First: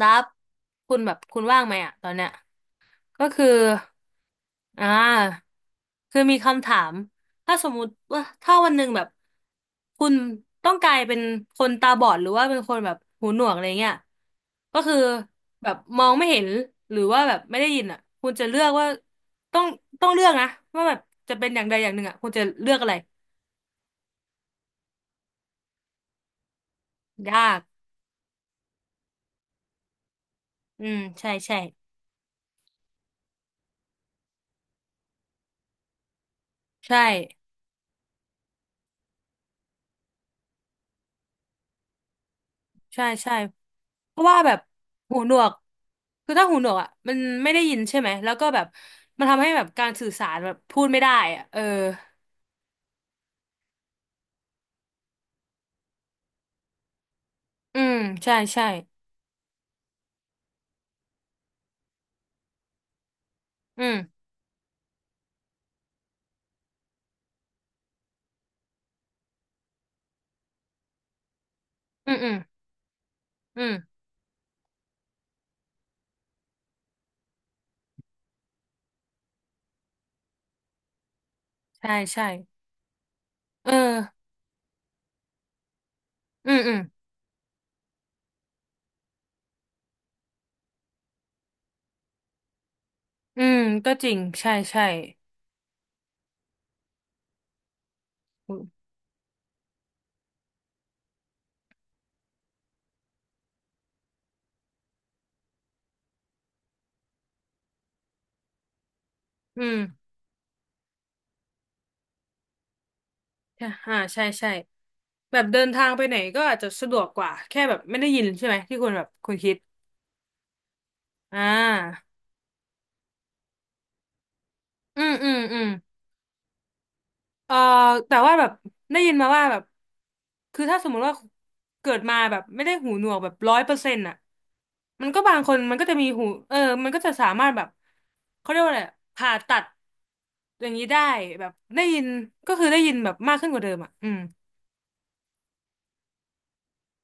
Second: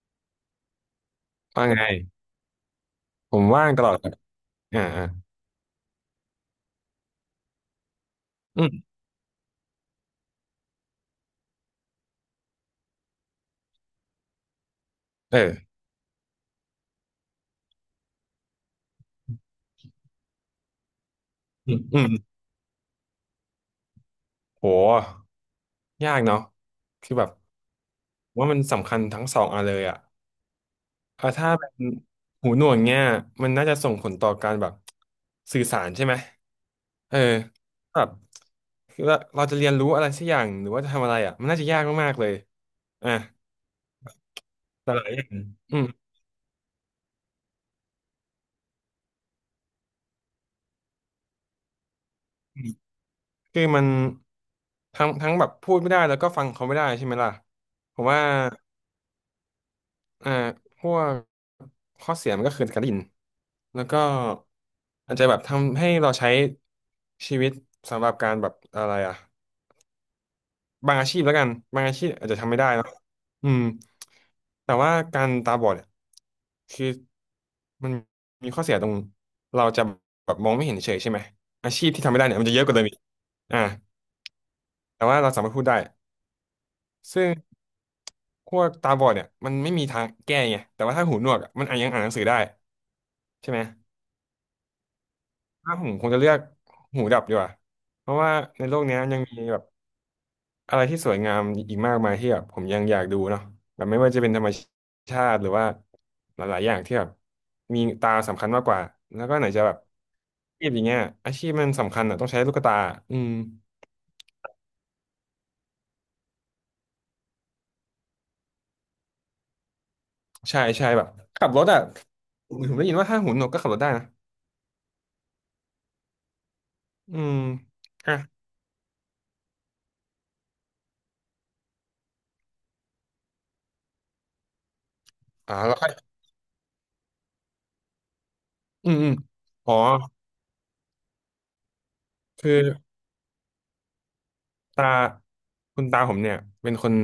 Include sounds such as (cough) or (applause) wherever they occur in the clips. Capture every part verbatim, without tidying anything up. ดับคุณแบบคุณว่างว่าไหมไงอะตอนเนี้ยก็ผคืมอว่างตลอดครับอ่าอ่อ่าาคือมีคำถามถ้าสมมุติว่าถ้าอืวันหนึ่มงแบบคุณต้องกลายเป็นคนตาบอดหรือว่าเป็นคนแบบหูหนวกอะไรเงี้ยก็คือแบเออบมองไม่เห็นหรือว่าแบบไม่ได้ยินอ่ะคุณจะเลือกว่าต้องต้องเลือกนะว่าแบบจะเป็นอย่างอืใดมอย่างหอืนึ่งมอ่ะคุณจะเลือกอะไรโหยากเนาะคือแบบยากผมว่ามันสำคัญทั้งสองอันเลยอ่ะอืมเออใช่ถ้าใช่เป็นหูหนวกเงี้ยมันน่าจะส่งผลต่อการแบบสื่อสารใช่ไหมใช่ เออแบบคือเราเราจะเรียนรู้อะไรสักอย่างหรือว่าจะทำอะไรอ่ะมันน่าจะยากมากๆเลยใช่อ่ะใช่เพราะว่าแบบแต่หลายหูอย่าหนงวกอืมคือถ้าหูหนวกอ่ะมันไม่ได้ยินใช่ไหมแล้วก็แบบมันทำให้แบบการสื่อสารแบบพูดไม่ได้อ่ะเอออืมคือมันทั้งทั้งแบบพูดไม่ได้แล้วก็ฟังเขาไม่ได้ใช่ไหมล่ะอืมผมว่า ใช่ใช่อ่าพวกข้อเสียมันก็คือการได้ยินแล้อืวมก็อาจจะแบบทำให้เราใช้ชีวิตสำหรับการแบบอะไรอ่ะบางอาชีพแล้วกันบางอาชีอืพมอาอืจมจะทำไม่ได้เนอะอือืมมแต่ว่าการตาบอดเนี่ยคือมันมีข้อเสียตรงเราจะแบบมองไม่เห็นเฉยใช่ไหมอาชีพใช่ที่ทำไม่ใช่ได้เนี่ยมันจะเยอะกว่าเดิมอีกอ่าเออแต่ว่าเราสามารถพูดได้อืมอืมซึ่งพวกตาบอดเนี่ยมันไม่มีทางแก้ไงแต่ว่าถ้าหูหนวกอะมันอาจยังอ่านหนังสือได้อืใช่มไหม ก็จริงใช่ใช่ถ้าผมคงจะเลือกหูดับดีกว่าเพราะว่าอืในโลกมเนี้ยยังมีแบบอะไรที่สวยงามอีกมากมายที่แบบผมยังอยากดูเนาะแบบไม่ว่าจะเป็นธรรมชาติหรือว่าหลายๆอย่างที่แบบมีตาสำคัญมากกว่าแล้วก็ไหนอืจะแบมบอาชีพอย่างเงี้ยอาชีพมันสำคัญอ่ะต้องใช้ลูกตาอืมใช่อ่าใช่ใช่แบบเดินทางไปไหนก็อาจจะสะดวกกว่าแค่แบบไม่ได้ยินใช่ไหมที่คุณแบบคุณคิดใช่ใช่แบบอ่ขับรถอ่ะาผมได้ยินว่าถ้าหูหนวกก็ขับรถได้นะอืมอืมอืม อืมเอออ่ะแต่ว่าแบบได้ยินมาว่าแบบคือถ้าสมมุติว่าเกิดมาแบบไม่ได้หูหนวกแบบร้อยเปอร์เซ็นต์อ่ะมันก็บางคอ่านแล้มัวนก็ค่อยจะมีหูเออมันก็จะสามารถแบบเขาเรียกว่าอะไรอือะมอืมผ่าตัดอ๋ออย่างนี้ได้แบบได้ยินคือ ก็คือได้ยินแบบมากขึ้นกว่าเดิมอ่ะอืมตาคุณตาผมเนี่ยเป็นคน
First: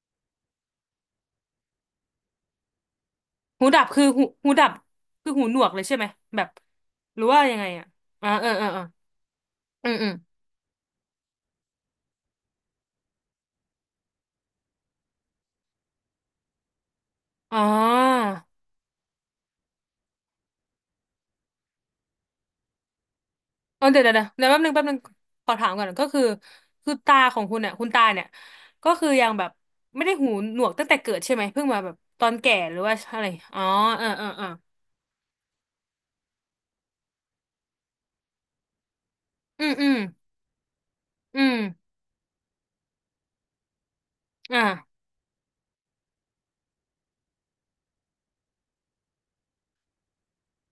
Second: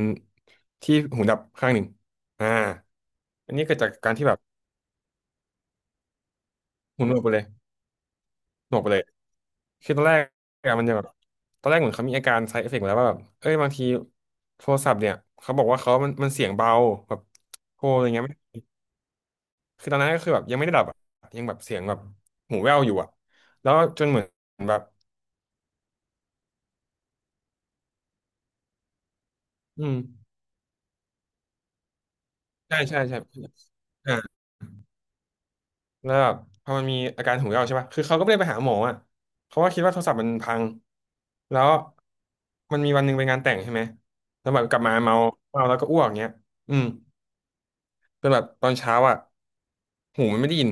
ที่หูดับข้างหนึ่งอ่าอันหูนี้เกิดดับจากคือการหูที่แบบหูดับคือหูหนวกเลยใช่ไหมแบบหูหนหวกรือไปเลว่ายยังไงอ่ะอ่าเออเออหนเอวกอไปเลยอืคือมตอนอืมแรกอะมันจะแบบตอนแรกเหมือนเขามีอาการ side effect มาแล้วว่าแบบเอ้ยบางทีโทรศัพท์เนี่ยเขาบอกว่าเขามันมันเสียงเบาแบบอ๋อ โทรอะไรเงี้ยไม่คือตอนนั้นก็คือแบบยังไม่ได้ดับอะยังแบบเสียงแบบหูแว่วอยู่อะแล้วเออเดี๋จยวนเดี๋ยวเหมืเดี๋ยอวเดี๋ยวแป๊บนนึแบงบแป๊บนึงขอถามก่อนก็คือคือตาของคุณเนี่ยคุณตาเนี่ยก็คือยังแบบอืมไม่ได้หูหนวกตั้งแต่เกิดใช่ไหมเพิ่งมาแบบตอนแก่หใช่รือว่าใช่ใช่อะไรอ๋อเอออ่า เออเออแล้วแบบพอมันมีอาการหูยออกใช่ป่ะคือเขาก็ไม่ได้ไปหาหมออ่ะเขาอืก็มคิดอืว่ามโทรศัพท์มันพังอืมแล้วมันมีวันหนึ่งไปงานแต่งใช่ไหมแล้วแบบกลับมาอ่าเมาเมาแล้วก็อ้วกเงี้ยอืมจนแบบตอนเช้าอ่ะหูมันไม่ได้ยิน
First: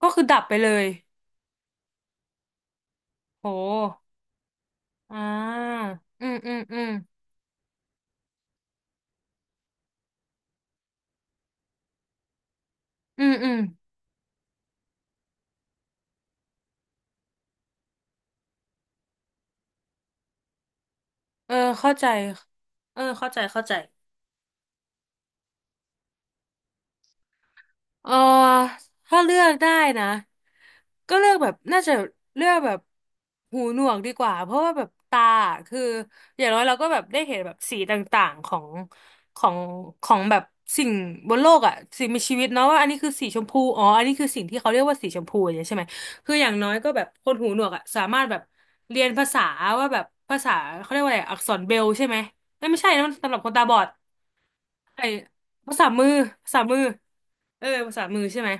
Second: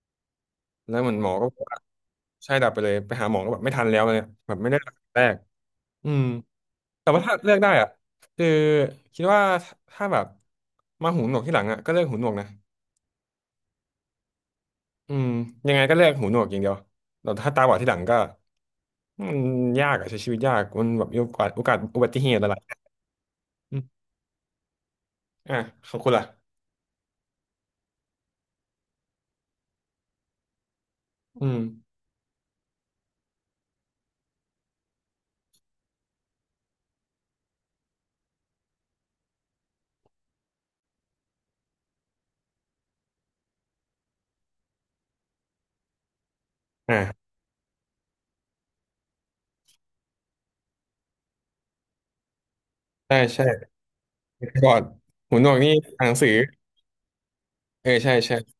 ก็คือดับไปเลยแล้วเหมือนหมอก็บอกว่าใช่ดับไปเลยไปหาหมอโก็แบบไม่ทันแล้หวเลยแบบไม่ได้ตักษาอ่แรกาอืมอืมอืมอืมแต่ว่าถ้าเลือกได้อ่ะคือคิดว่าถ้าแบบมาหูหนวกที่หลังอ่ะก็เลือกหูหนวกนะอืมอืมอืมยังไงก็เลือกหูหนวกอย่างเดียวแต่ถ้าตาบอดที่หลังก็ มันยากอะใช้ชีวิตยากมันแบบมีโอกาสเออโอกาสเข้าอุใจบัติเหตุอะไรเออเข้าใจเข้าใจ อืมอ่ะขอบคุณล่ะเออถ้าเลือกได้นะก็เลือกแบอืบมน่าจะเลือกแบบหูหนวกดีกว่าเพราะว่าแบบตาอะคืออย่างน้อยเราก็แบบได้เห็นแบบสีต่างๆของของของแบบสิ่งบนโลกอ่ะสิ่งมีชีวิตเนาะว่าอันนี้คือสีชมพูอ๋ออันนี้คือสิ่งที่เขาเรียกว่าสีชมพูอย่างเงี้ยใช่ไหมคืออย่างน้อยก็แบบคอ่านหูหนวกอ่ะสามารถแบบเรียนภาษาว่าแบบภาษาเขาเรียกว่าอะไรอักษรเบรลใช่ไหมเอ้ยไม่ใช่นะมันใช่สำหรับใช่คนตาบอดก่อนไอ้หูหนวกนี่ภาษาอ่ามืนอหนังสือภาษามือเออเออภาษาใช่มือใช่ใช่ไหม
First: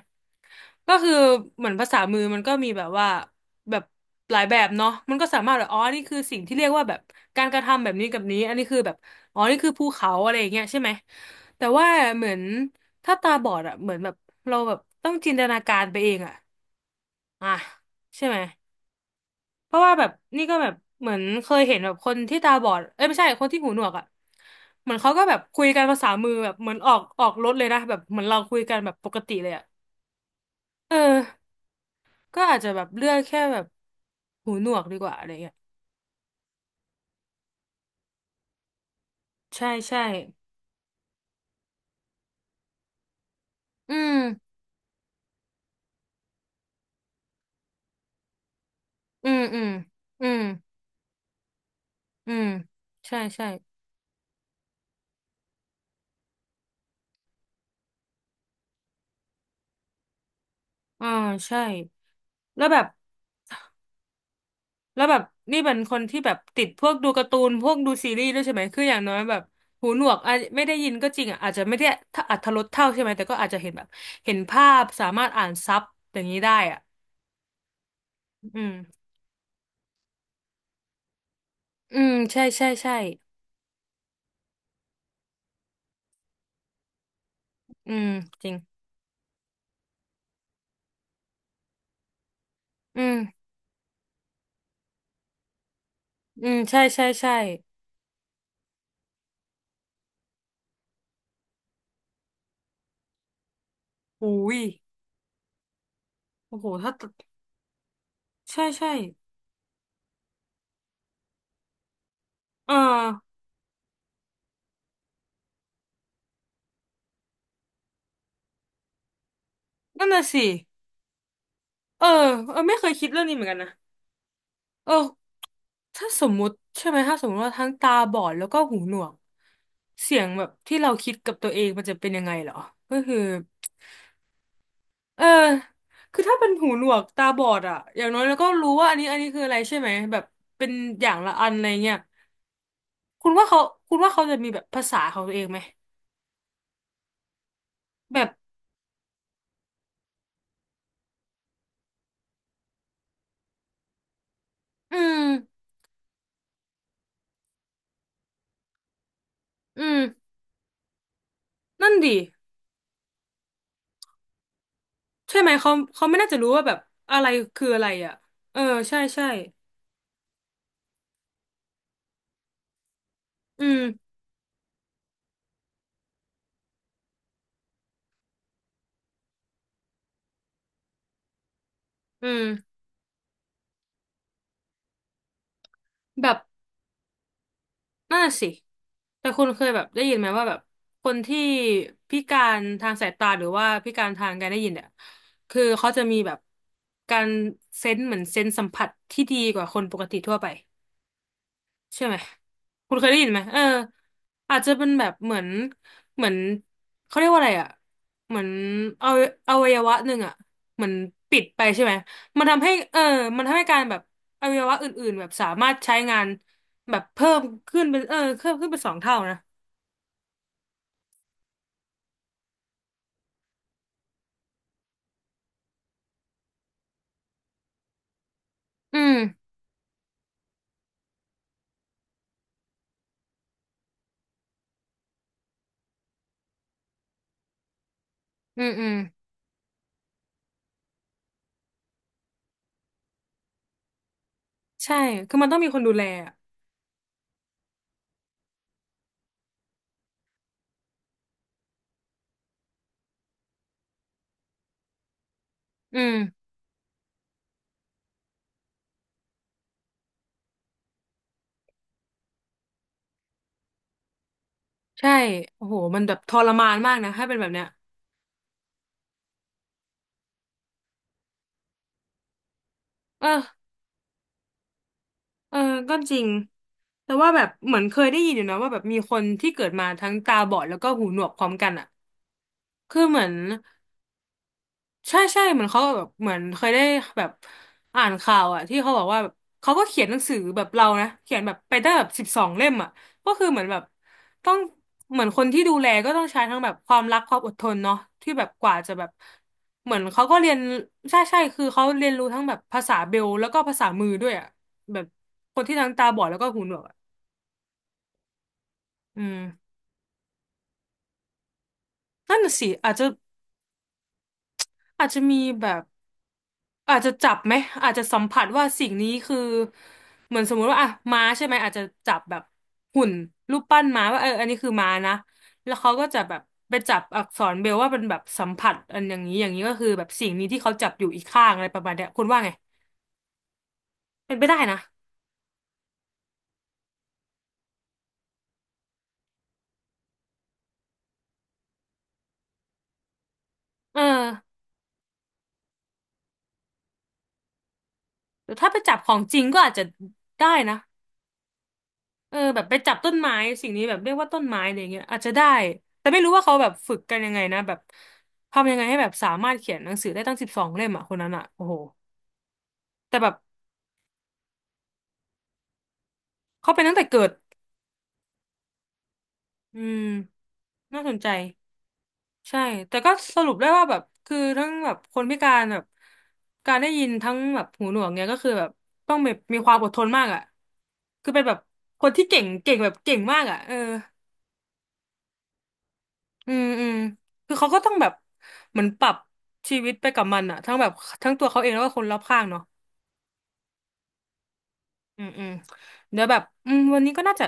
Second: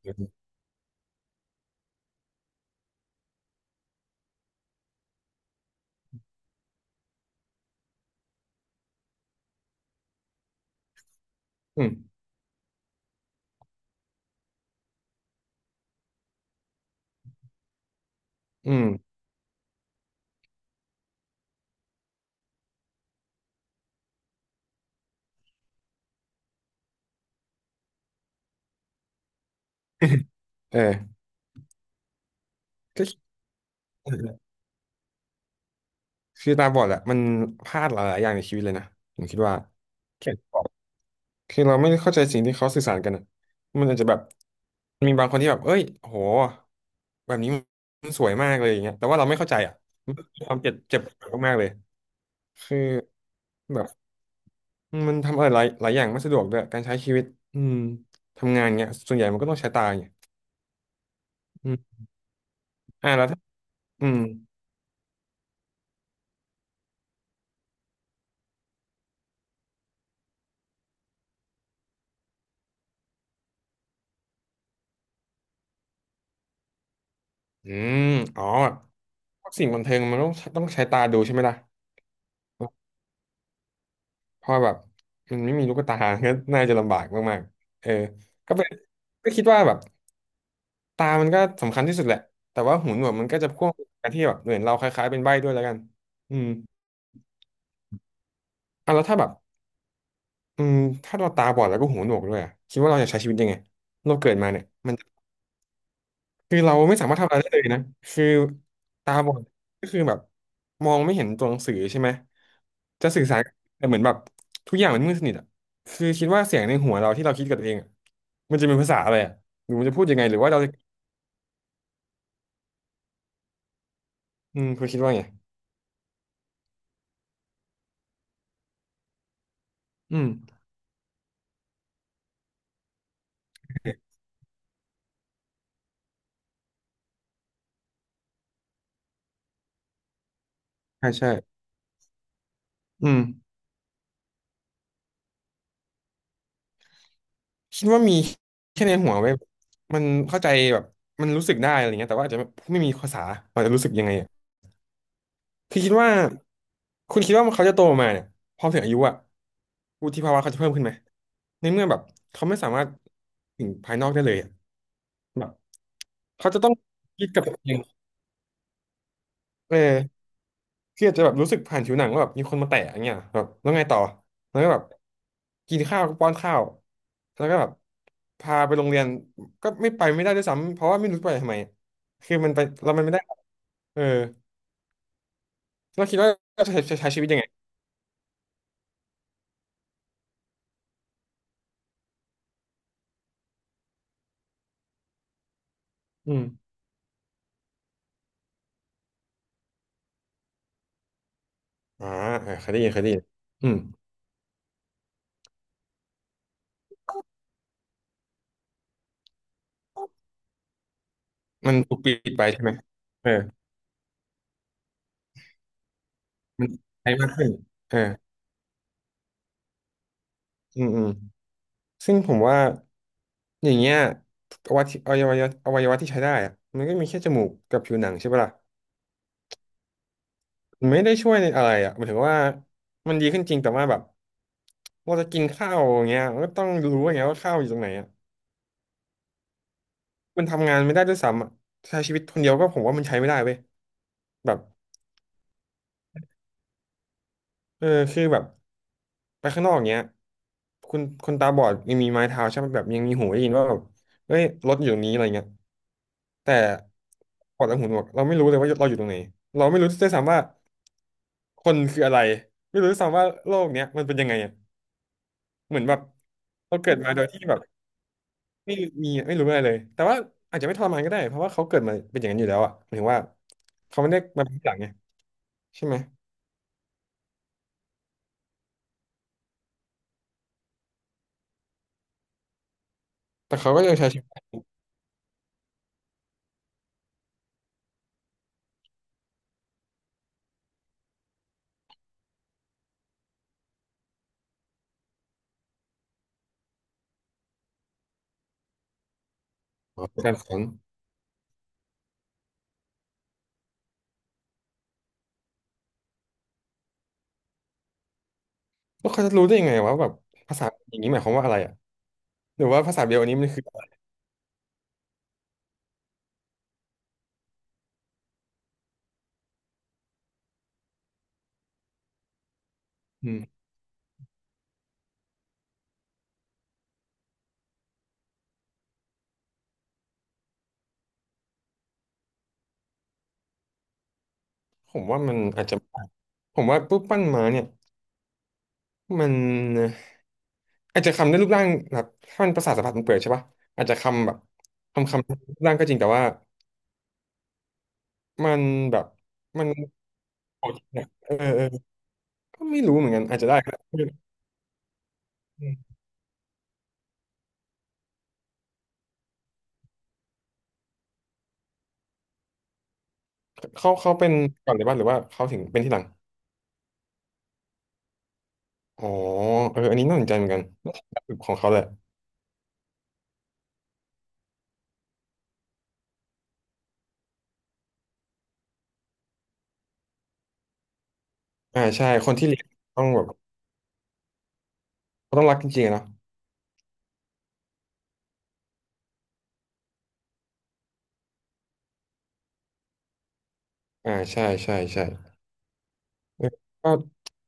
ก็คือเหมือนภาษามือมันก็มีแบบว่าแบบหลายแบบเนาะมันก็สามารถแบบอ๋อนี่คือสิ่งที่เรียกว่าแบบการกระทำแบบนี้กับนี้อันนี้คือแบบอ๋อนี่คือภูเขาอะไรอย่างเงี้ยใช่ไหมแต่อืว่ามเหมือนถ้าตาบอดอะเหมือนแบบเราแบบต้องจินตนาการไปเองอะอ่ะใช่ไหมอืม เพราะว่าแบบนี่ก็แบบเหมือนเคยเห็นแบบคนที่ตาบอดเอ้ยไม่ใช่คนที่หูหนวกอะเหมือนเขาก็แบบคุยกันภาษามือแบบเหมือนออกออกรถเลยนะแบบเหมือนเราคุยกันแบบปกติเลยอะ (laughs) เออเออ ก็อาจจะแบบก็เลือกแค่แบบหูหนวกดีกว่าอะไรเงี้ยคือตาบอดอะมันพลาดหลายๆอย่างในชีวิตเลยนะผมคิดว่าใช่ใช่แค่บอกคือเราไม่ได้เข้าใจสิ่งที่เขาสื่อสารกันอะมันอือาจจะแบมบมีบางคนที่แบบเอ้ยโหแบบนี้มันสวยมากเลยอย่างเงี้ยแต่ว่าเราอืไม่มเข้าใจอืมอะมันเป็อืมนความเจ็บเจ็บปวดมากๆเลยอืมคือใช่ใช่แบบ อืมมันทำอะไรหลายหลายอย่างไม่สะดวกด้วยการใช้ชีวิตอืมทำงานเงี้ยส่วนใหญ่มันก็ต้องใช้ตาเงี้ยอ่าใช่อืมแล้วแบบอ่าแล้วถ้าอืมแล้วแบบนี่เป็นคนที่แบบติดพวกดูการ์ตูนพวกดูซีรีส์ด้วยใช่ไหมคืออย่างน้อยแบบหูหนวกอาจไม่ได้ยินก็จริงอ่ะอาจจะไม่ได้ถ้าอรรถรสเท่าใช่ไหมแต่ก็อาจจะเห็นแบบเห็นภาพสามารถอ่านซับอย่างนี้ได้อ่ะอืมอ๋ออืมพวกสิ่งบันเทิงมันต้องต้องใช้ตาดูใช่ไหมล่ะอืมใช่ใช่ใช่เพราะแบบมันไม่มีลูกตา (laughs) ก็น่าจะลำบากมากๆเออือมจริก็งเป็นก็คิดว่าแบบตามันก็สำคัญที่สุดแหละแต่ว่าหูอืหนวกมันก็มจะพ่วงกันที่แบบเหมือนเราคล้ายๆเป็นใบ้ด้วยแล้วกันอือืมมใช่ใช่ใช่อ่ะแล้วถ้าแบบอืมถ้าเราตาบอดแล้วก็หูหนวกด้วยอะคิดว่าเราจะใช้ชีวิตยังไงเราหูเกิดมายเนี่ย คืโอ้อโหเราถ้า ไม่สามารถทำอะไรได้เลยนะคือใช่ใช่ตาบอดก็คือแบบมองไม่เห็นตัวหนังสือใช่ไหมเอจะสื่ออสารแต่เหมือนแบบทุกอย่างมันมืดสนิทอ่ะคือคิดว่าเสียงในหัวเราที่เราคิดกับตัวเองอะมันจะเป็นภาษาอะไรอ่ะหรือมันจะพูนั่ดนยังน่ะไงหรืสิอว่าเราจะเออเออไม่เคยคิดเรื่องนี้เหมือนกันนะอืมคุณเอคิดว่าไงอถ้าสมมุติใช่ไหมถ้าสมมติว่าทั้งตาบอดแล้วก็หูหนวกเสีอืยมงแบบที่เราคิดกับตัวเองมันจะเป็นยังไงเหรอก็คือเออคือถ้าเป็นหูหนวกตาบอดอะอย่างน้อยเราก็รู้ว่าอันนี้อันนี้คืออะไรใช่ไหมแบบเป็นอใช่ย่างใช่ละอันอะไรเงี้ยอืมคุณว่าเขาคุณว่าเขาจะมีแบบภาษาของตัวเองไหมคิดว่ามีแบบแค่ในหัวไว้ยมันเข้าใจแบบมันรู้สึกได้อะไรเงี้ยแต่ว่าอาจจะไม่มีภาษาเราจะรู้สึกยังไง อืมคือคิดว่าคุณคิดว่าเขาจะโตมาเนี่ยพอถึงอายุอะอืมวุฒิภาวะเขาจะเพิ่มขึ้นไหมในเมื่อนั่นแบบดิ เขาไม่สามารถถึงภายนอกได้เลยอะใช่แบไหมบเขาเขาไม่น่าจะรู้เขาจะว่าต้แบองบอะคิไรดกับตัวคือเองอะไรอ่ะเออใช่ใช่เออคืออาจจะแบบรู้สึกผ่านผิวหนังว่าแบบมีคนมาแตะอย่างเงี้ยแบบอืแล้วไงต่อมแล้วก็แบบกินข้าวก็ป้อนข้าวแล้วก็แบบพาไปโรงเรียนก็ไม่ไปไม่ได้ด้วยซ้ำเพราะว่าไม่รู้ไปทำไมอืคือมมันไปเรามันไม่ได้เออเราคิดว่าแบบจะใช้ใช้ชีวิตยังไงน่าสิแต่คุณเคยแบบได้ยินไหมว่าแบบคนที่พิการทางสายตาหรือว่าพิการทางการได้ยินเนี่ยคือเขาจะมีแบอืบม การเซนส์เหมือนเซนส์สัมผัสที่ดีกว่าคนปกติทั่วไป ใช่ออ่าไหมเออเคยได้ยินคุณเคยเคยได้ได้ยินยินไหมเอออืมอาจจะเป็นแบบเหมือนเหมือนเขาเรียกว่าอะไรอ่ะเหมือนเอาอวัยวะหนึ่งอ่ะเหมือนปิดไปมันใช่ไหมถูกปิดมัไปนใช่ทำไหให้มเออเอมัอนทำให้การแบบอวัยวะอื่นๆแบบสามารถใช้งานมันแบบใช้เพิ่มากมขึ้นขึ้นเอเป็อนเออเพิ่มขึ้นเป็นสองเท่านะอืมอืมซึ่งผมว่าอย่างเงี้ยอวัยวะอวัยวะอวัยวะที่ใช้ได้อะมันก็มีแค่จมูกกับผิวหนังใช่ปะล่ะอืมมันไม่ได้ช่วยในอะไรอ่ะหมายถึงว่ามันดีขึ้นจริงแต่ว่าแบบเราจะกินข้าวอย่างเงี้ยมันก็ต้องรู้อย่างเงี้ยว่าข้าวอยู่ตรงไหนอ่ะอืมอืมมันทำงานไม่ได้ด้วยซ้ำอ่ะใช้ชีวิตคนเดียวก็ผมว่ามันใช้ไม่ได้เว้ยแบบใช่คือมันต้องมีคนดูแลอะเออคือแบบ ไปข้างนอกเงี้ยคุณคนตาบอดยังมีไม้เท้าใช่ไหมแบบยังมีหูได้ยินว่าแบบเฮ้ยรถอยู่ตรงนี้อะไรเงี้ยอืมแต่ปอดและหูหนวกเราไม่รู้เลยว่าเราอยู่ตรงไหนเราไม่รู้ด้วยซ้ำว่าคนคืออะไรไม่รู้ด้วยซ้ำว่าโลกเนี้ยมันเป็นยังไงอ่ะใช่โอ้โหเหมือนแบมับนแบบทรมานเราเกิมากดนะมาโดถ้ายเป็นที่แบบแบบเนี้ยไม่มีไม่รู้อะไรเลยแต่ว่าอาจจะไม่ทรมานก็ได้เพราะว่าเขาเกิดมาเป็นอย่างนั้นอยู่แล้วอ่ะหมายถึงว่าเออ เขาไม่ได้มาเป็นทีหลังไงเออใช่ไหก็มจริง แต่ว่าแบบเหมือนเคยได้ยินอยู่นะว่าแบบมีคนที่เกิดมาทั้งตาบอดแล้วก็หูหนวกพร้อมกันอ่ะคือเหมือนแต่เขาก็ยังใช้ชีวิตขใช่ใช่เหมือนเขาแบบเหมือนเคยได้แบบอ่านข่าวอ่ะที่เขาบอกว่าแบบเขาก็เขียนหนังสือแบบเรานะเขียนแบบไปได้แบบสิบสองเล่มอ่ะก็คือเหมือนแบบต้องเหมือนคนที่ดูแลก็ต้องใช้ทั้งแบบความรักความอดทนเนาะที่แบบกว่าจะแบบเหมืองอนเขาเป็นเขาการก็สเรียอนนใช่ใช่คือเขาเรียนรู้ทั้งแบบภาษาเบลแล้วก็ภาษามือด้วยอ่ะแบบคนที่ทั้งตาบอดแล้วก็หูหนวก แล้วอืเขาจะมรู้ได้ยังไงวะแบบภาษาอย่างนี้หมายความว่าอะไรอ่ะ นั่นน่ะหรืสิอว่าอาภาจษาจะเบลอันนี้มันคืออาจจะมีแบบอาจจะจับไหมอาจจะสัมผัสว่าสิ่งนี้คือเหมือนสมมุติว่าอ่ะม้าใช่ไหมอาจจะจับแบบหุ่นอืรูมปปั้นม้าว่าเอออันนี้คือม้านะแล้วเขาก็จะแบบไปจับอักษรเบรลว่าเป็นแบบสัมผัสอันอย่างนี้อย่างนี้ก็คือแบบสิ่งนี้ที่เขาจับอยู่อีกข้างอะไรประมาณเนี้ยคุณว่าไงเป็นไปได้นะผมว่ามันอาจจะผมว่ารูปปั้นม้าเนี่ยมันอาจจะคำได้รูปร่างแบบถ้ามันประสาทสัมผัสมันเปิดใช่ปะอาจจะเออคำแบบคำคำรูปร่างก็จริงแต่ว่ามัแต่นถ้าไปจัแบบบของจริงก็มันอาจจะได้โเนะ เนี่ยเออเออเออแบก็บไปไม่จัรู้บเหมือต้นนกันไม้อาจจะได้สิ่ก็งนี้แบบได้เรียกว่าต้นไม้อะไรเงี้ยอาจจะได้อืมแต่ไม่รู้ว่าเขาแบบฝึกกันยังไงนะแบบทำยังไงให้แบบสามารถเขียนหนังสือได้ตั้งสิบสองเล่มอ่ะคนนั้นอ่ะโอ้โหแต่แบบเขาเขาเป็นก่อนเลยป่ะหรือว่าเขาถึงเป็นที่หลังเขาเป็นตั้งแต่เกิดอ๋อเออืออันมนี้น่าสนใจเหมือนกันน่าสนใจของเขาแหละใช่แต่ก็สรุปได้ว่าแบบคือทั้งแบบคนพิการแบบการได้ยินทั้งแบบหูหนวกเนี่ยก็คือแบบต้องแบบมีความอดทนมากอ่ะคือเป็นแบบอ่าคใช่นที่คนเก่งที่เลี้ยงเก่งแบบต้องเก่งแบบมากอ่ะเออ ต้องรักจริงๆอะเนาะอืมอืมคือเขาก็ต้องแบบเหมือนปรับชีวิตไปกับมันอะทั้งแบบทั้งตัวเขาเองแล้วก็คนรอบข้างเนาะอ่าใช่ใช่ใช่อืมอืมเดี๋ยวแบบเอออืมก็วันนี้ก็น่าจะ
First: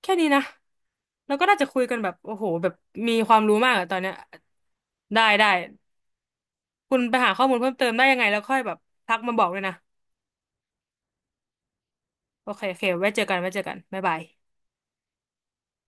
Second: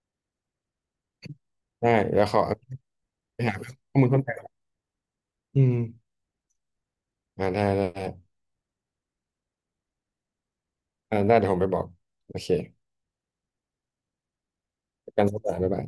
แค่นี้นะแล้วก็น่าจะคุยได้กันแบบแล้วโอ้เขา โหแบบมีควาไปมรู้หามากอะตอข้อนมูลเนี้ยเพิ่มเติมได้ได้อืมคุณไปหาข้ออ่ามูลได้เพิ่มได้เติมได้ได้ยังไงแล้วค่อยแบบทักมาบอกด้วยนะอ่าได้เดี๋ยวผมไปบอกโอโอเคเคโอเคไว้เจอกันไว้เจอกันบ๊ายบายประกันสถานบ๊ายบาย